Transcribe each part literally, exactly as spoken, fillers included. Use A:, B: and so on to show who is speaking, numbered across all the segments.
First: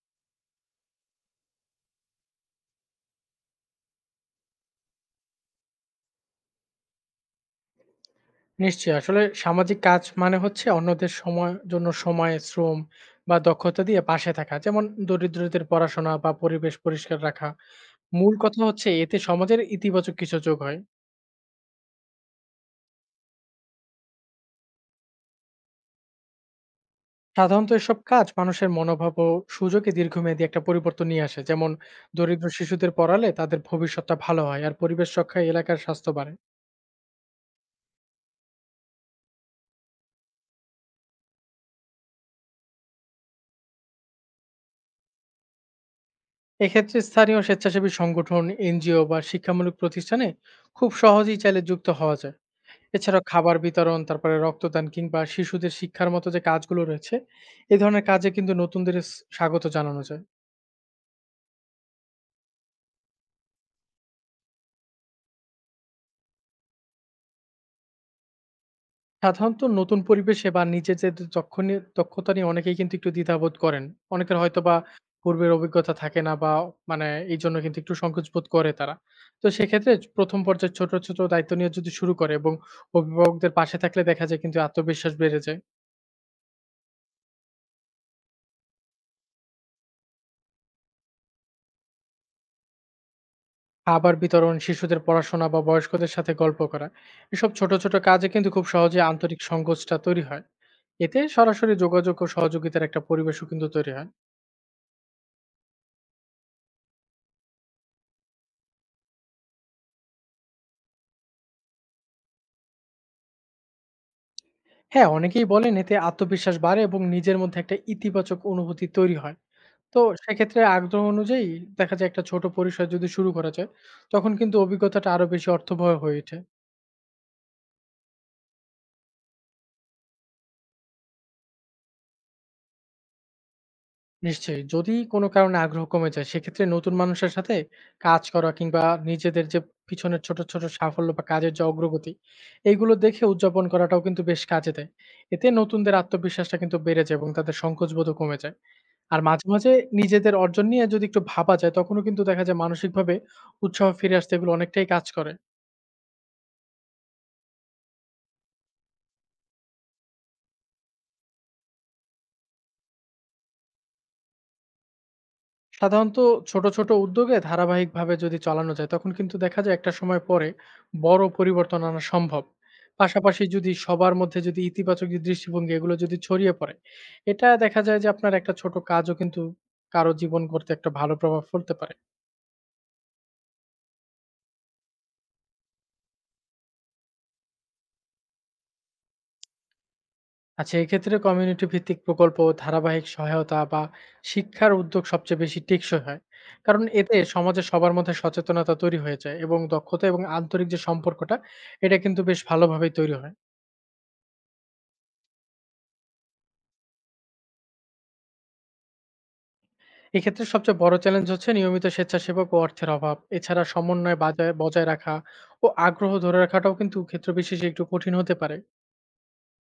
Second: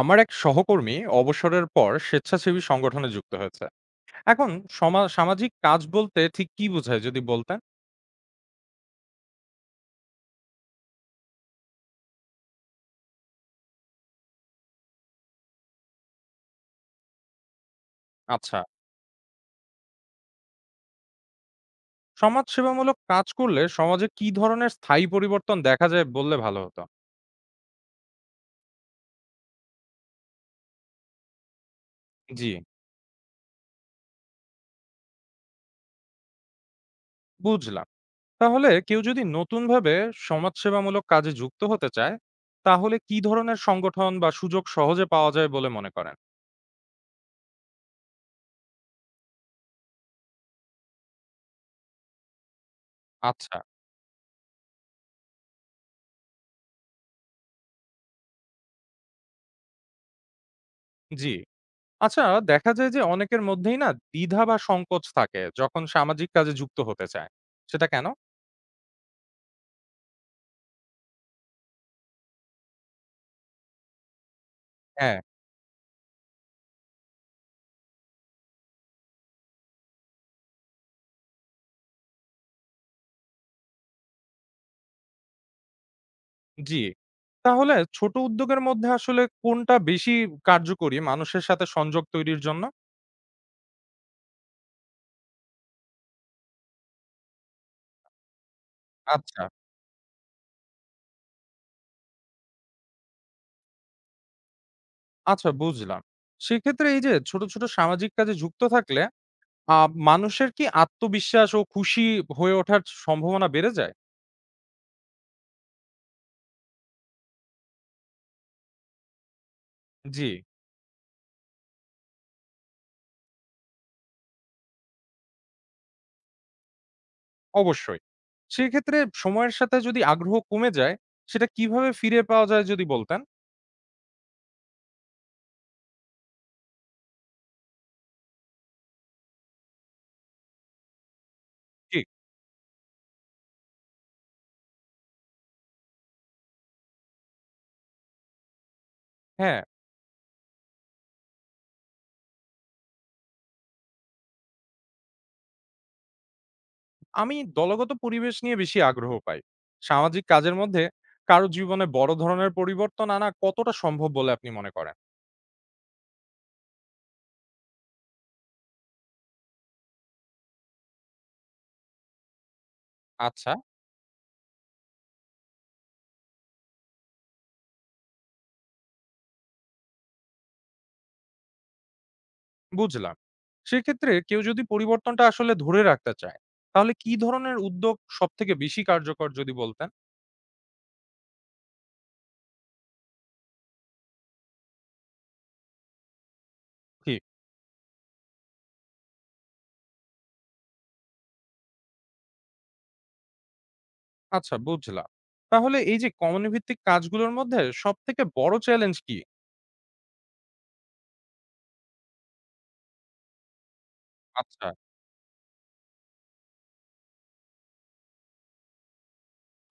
A: আমার এক সহকর্মী অবসরের পর স্বেচ্ছাসেবী সংগঠনে যুক্ত হয়েছে এখন সমা- সামাজিক কাজ বলতে ঠিক কি বোঝায় যদি বলতেন।
B: নিশ্চয়ই। আসলে সামাজিক কাজ মানে হচ্ছে অন্যদের সময় জন্য সময়, শ্রম বা দক্ষতা দিয়ে পাশে থাকা। যেমন দরিদ্রদের পড়াশোনা বা পরিবেশ পরিষ্কার রাখা। মূল
A: আচ্ছা,
B: কথা হচ্ছে এতে সমাজের ইতিবাচক কিছু যোগ হয়।
A: সমাজ সেবামূলক কাজ করলে সমাজে কি ধরনের স্থায়ী পরিবর্তন দেখা যায় বললে ভালো হতো।
B: সাধারণত এসব কাজ মানুষের মনোভাব ও সুযোগে দীর্ঘমেয়াদী একটা পরিবর্তন নিয়ে আসে। যেমন
A: জি,
B: দরিদ্র শিশুদের পড়ালে তাদের ভবিষ্যৎটা ভালো হয়, আর পরিবেশ রক্ষায় এলাকার স্বাস্থ্য বাড়ে।
A: বুঝলাম। তাহলে কেউ যদি নতুন ভাবে সমাজ সেবামূলক কাজে যুক্ত হতে চায় তাহলে কি ধরনের সংগঠন বা সুযোগ সহজে পাওয়া যায় বলে মনে করেন।
B: এক্ষেত্রে স্থানীয় স্বেচ্ছাসেবী সংগঠন, এনজিও বা শিক্ষামূলক প্রতিষ্ঠানে খুব সহজেই চাইলে যুক্ত হওয়া যায়। এছাড়াও খাবার
A: আচ্ছা।
B: বিতরণ, তারপরে রক্তদান কিংবা শিশুদের শিক্ষার মতো যে কাজগুলো রয়েছে, এ ধরনের কাজে কিন্তু নতুনদের স স্বাগত জানানো যায়।
A: জি, আচ্ছা, দেখা যায় যে অনেকের মধ্যেই না দ্বিধা বা সংকোচ থাকে যখন সামাজিক কাজে যুক্ত হতে চায়, সেটা কেন?
B: সাধারণত নতুন পরিবেশে বা নিজেদের দক্ষ নিয়ে দক্ষতা নিয়ে অনেকেই কিন্তু একটু দ্বিধাবোধ করেন। অনেকের হয়তোবা
A: হ্যাঁ।
B: পূর্বের অভিজ্ঞতা থাকে না বা মানে এইজন্য কিন্তু একটু সংকোচ বোধ করে তারা। তো সেক্ষেত্রে প্রথম পর্যায়ে ছোট, ছোট দায়িত্ব নিয়ে যদি শুরু করে এবং অভিভাবকদের পাশে থাকলে দেখা যায় কিন্তু আত্মবিশ্বাস বেড়ে যায়।
A: জি। তাহলে ছোট উদ্যোগের মধ্যে আসলে কোনটা বেশি কার্যকরী মানুষের সাথে সংযোগ তৈরির জন্য?
B: খাবার বিতরণ, শিশুদের পড়াশোনা বা বয়স্কদের সাথে গল্প করা, এসব ছোট, ছোট কাজে কিন্তু খুব সহজে আন্তরিক
A: আচ্ছা।
B: সংগোষ্ঠটা তৈরি হয়। এতে সরাসরি যোগাযোগ ও সহযোগিতার একটা পরিবেশও কিন্তু তৈরি হয়।
A: আচ্ছা, বুঝলাম। সেক্ষেত্রে এই যে ছোট ছোট সামাজিক কাজে যুক্ত থাকলে আহ মানুষের কি আত্মবিশ্বাস ও খুশি হয়ে ওঠার সম্ভাবনা বেড়ে যায়?
B: হ্যাঁ, অনেকেই বলেন এতে আত্মবিশ্বাস বাড়ে এবং নিজের মধ্যে একটা ইতিবাচক অনুভূতি তৈরি হয়। তো
A: জি।
B: সেক্ষেত্রে আগ্রহ অনুযায়ী দেখা যায় একটা ছোট পরিসর যদি শুরু করা যায়, তখন কিন্তু অভিজ্ঞতাটা আরো বেশি অর্থবহ হয়ে ওঠে।
A: অবশ্যই। সেক্ষেত্রে সময়ের সাথে যদি আগ্রহ কমে যায় সেটা কিভাবে ফিরে পাওয়া যায় যদি বলতেন।
B: নিশ্চয়ই। যদি কোনো কারণে আগ্রহ কমে যায়, সেক্ষেত্রে নতুন মানুষের সাথে কাজ করা কিংবা নিজেদের যে পিছনের ছোট, ছোট সাফল্য বা কাজের যে
A: ঠিক।
B: অগ্রগতি, এগুলো দেখে উদযাপন করাটাও কিন্তু বেশ কাজে দেয়। এতে নতুনদের আত্মবিশ্বাসটা কিন্তু বেড়ে যায় এবং তাদের সংকোচবোধও কমে যায়। আর মাঝে,
A: হ্যাঁ।
B: মাঝে নিজেদের অর্জন নিয়ে যদি একটু ভাবা যায়, তখনও কিন্তু দেখা যায় মানসিকভাবে উৎসাহ ফিরে আসতে এগুলো অনেকটাই কাজ করে।
A: আমি দলগত পরিবেশ নিয়ে বেশি আগ্রহ পাই। সামাজিক কাজের মধ্যে কারো জীবনে বড় ধরনের পরিবর্তন আনা কতটা সম্ভব বলে আপনি মনে করেন?
B: সাধারণত ছোট, ছোট উদ্যোগে ধারাবাহিকভাবে যদি চালানো যায়, তখন কিন্তু দেখা যায় একটা সময় পরে বড় পরিবর্তন আনা সম্ভব। পাশাপাশি
A: আচ্ছা,
B: যদি সবার মধ্যে যদি ইতিবাচক যে দৃষ্টিভঙ্গি, এগুলো যদি ছড়িয়ে পড়ে, এটা দেখা যায় যে আপনার একটা ছোট কাজও কিন্তু কারো জীবন গড়তে একটা ভালো প্রভাব ফেলতে পারে।
A: বুঝলাম। সেক্ষেত্রে কেউ যদি পরিবর্তনটা আসলে ধরে রাখতে চায়, তাহলে কি ধরনের উদ্যোগ সবথেকে বেশি কার্যকর যদি বলতেন?
B: আচ্ছা, এক্ষেত্রে কমিউনিটি ভিত্তিক প্রকল্প, ধারাবাহিক সহায়তা বা শিক্ষার উদ্যোগ সবচেয়ে বেশি টেকসই হয়। কারণ
A: জি,
B: এতে সমাজে সবার মধ্যে সচেতনতা তৈরি হয়ে যায় এবং দক্ষতা এবং আন্তরিক যে সম্পর্কটা, এটা কিন্তু বেশ ভালোভাবেই তৈরি হয়।
A: আচ্ছা, বুঝলাম। তাহলে এই যে কমিউনি ভিত্তিক কাজগুলোর মধ্যে সবথেকে বড় চ্যালেঞ্জ কি?
B: এক্ষেত্রে সবচেয়ে বড় চ্যালেঞ্জ হচ্ছে নিয়মিত স্বেচ্ছাসেবক ও অর্থের অভাব, এছাড়া সমন্বয় বাজায়
A: আচ্ছা,
B: বজায় রাখা ও আগ্রহ ধরে রাখাটাও কিন্তু ক্ষেত্র বিশেষে একটু কঠিন হতে পারে।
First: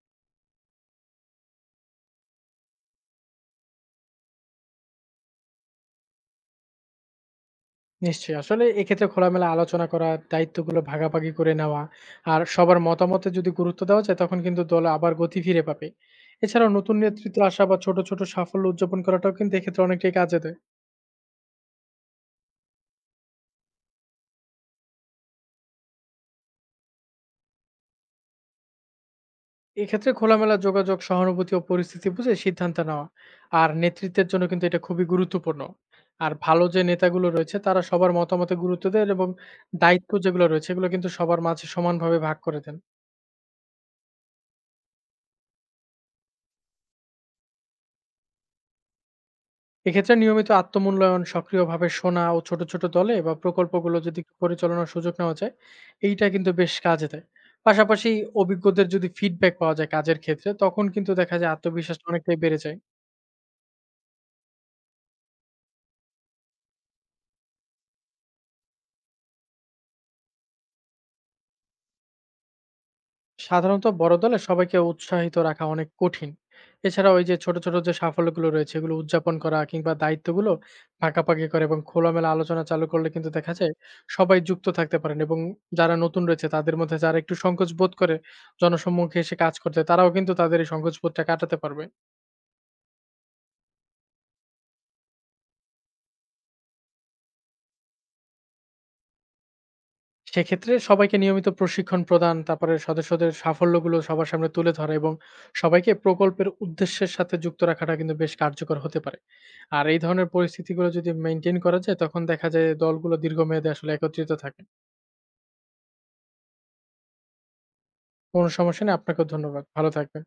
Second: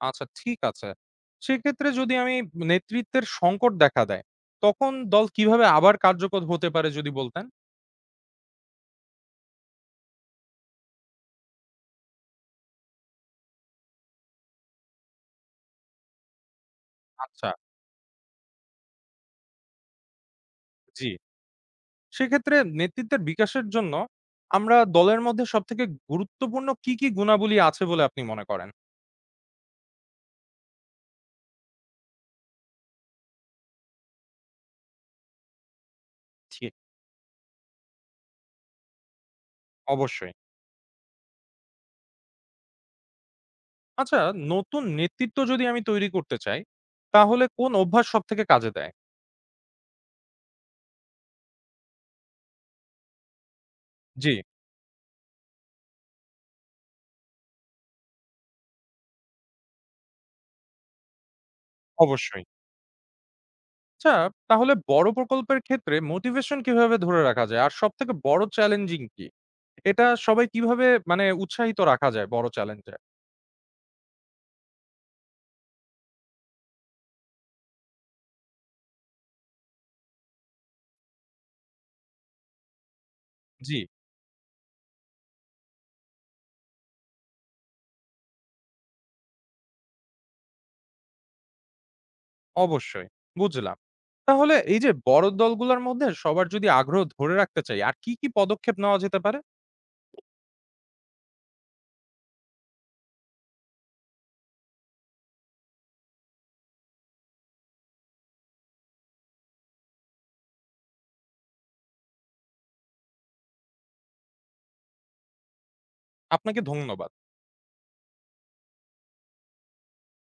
A: আচ্ছা, ঠিক আছে। সেক্ষেত্রে যদি আমি নেতৃত্বের সংকট দেখা দেয়, তখন দল কিভাবে আবার কার্যকর হতে পারে যদি বলতেন?
B: নিশ্চয়ই, আসলে এক্ষেত্রে খোলামেলা আলোচনা করা, দায়িত্বগুলো ভাগাভাগি করে নেওয়া আর সবার মতামতে যদি গুরুত্ব দেওয়া যায়, তখন কিন্তু দল আবার গতি ফিরে পাবে। এছাড়াও নতুন নেতৃত্ব
A: আচ্ছা,
B: আসা বা ছোট ছোট সাফল্য উদযাপন করাটাও কিন্তু এক্ষেত্রে অনেকটাই কাজে দেয়।
A: জি। সেক্ষেত্রে নেতৃত্বের বিকাশের জন্য আমরা দলের মধ্যে সবথেকে গুরুত্বপূর্ণ কি, কি গুণাবলী আছে বলে আপনি মনে করেন?
B: এক্ষেত্রে খোলামেলা যোগাযোগ, সহানুভূতি ও পরিস্থিতি বুঝে সিদ্ধান্ত নেওয়া, আর নেতৃত্বের জন্য কিন্তু এটা খুবই গুরুত্বপূর্ণ। আর ভালো
A: জি।
B: যে নেতাগুলো রয়েছে তারা সবার মতামতে গুরুত্ব দেন এবং দায়িত্ব
A: অবশ্যই।
B: যেগুলো রয়েছে এগুলো কিন্তু সবার মাঝে সমানভাবে ভাগ করে দেন।
A: আচ্ছা, নতুন নেতৃত্ব যদি আমি তৈরি করতে চাই, তাহলে কোন অভ্যাস সবথেকে কাজে দেয়?
B: এক্ষেত্রে নিয়মিত আত্মমূল্যায়ন, সক্রিয়ভাবে শোনা ও ছোট, ছোট দলে বা প্রকল্পগুলো যদি
A: জি,
B: পরিচালনার সুযোগ নেওয়া যায়, এইটা কিন্তু বেশ কাজে দেয়। পাশাপাশি অভিজ্ঞদের যদি ফিডব্যাক পাওয়া যায় কাজের ক্ষেত্রে, তখন কিন্তু দেখা যায় আত্মবিশ্বাসটা অনেকটাই
A: অবশ্যই।
B: বেড়ে যায়।
A: আচ্ছা, তাহলে বড় প্রকল্পের ক্ষেত্রে মোটিভেশন কিভাবে ধরে রাখা যায়? আর সবথেকে বড় চ্যালেঞ্জিং কি? এটা সবাই কিভাবে, মানে উৎসাহিত রাখা যায় বড় চ্যালেঞ্জে?
B: সাধারণত বড় দলে সবাইকে উৎসাহিত রাখা অনেক কঠিন। এছাড়া ওই যে ছোট, ছোট যে সাফল্যগুলো রয়েছে এগুলো উদযাপন করা কিংবা দায়িত্বগুলো ভাগাভাগি করে এবং খোলামেলা আলোচনা চালু করলে কিন্তু দেখা যায়
A: জি।
B: সবাই যুক্ত থাকতে পারেন, এবং যারা নতুন রয়েছে তাদের মধ্যে যারা একটু সংকোচ বোধ করে জনসম্মুখে এসে কাজ করতে, তারাও কিন্তু তাদের এই সংকোচ বোধটা কাটাতে পারবে।
A: অবশ্যই, বুঝলাম। তাহলে এই যে বড় দলগুলোর মধ্যে সবার যদি আগ্রহ ধরে রাখতে চাই, আর কি, কি পদক্ষেপ নেওয়া যেতে পারে?
B: সেক্ষেত্রে সবাইকে নিয়মিত প্রশিক্ষণ প্রদান, তারপরে সদস্যদের সাফল্যগুলো সবার সামনে তুলে ধরা এবং সবাইকে প্রকল্পের উদ্দেশ্যের সাথে যুক্ত রাখাটা কিন্তু বেশ কার্যকর হতে পারে। আর এই ধরনের পরিস্থিতিগুলো যদি মেইনটেইন করা যায়, তখন দেখা যায় দলগুলো দীর্ঘমেয়াদে আসলে একত্রিত থাকে।
A: আপনাকে ধন্যবাদ।
B: কোনো সমস্যা নেই, আপনাকেও ধন্যবাদ। ভালো থাকবেন।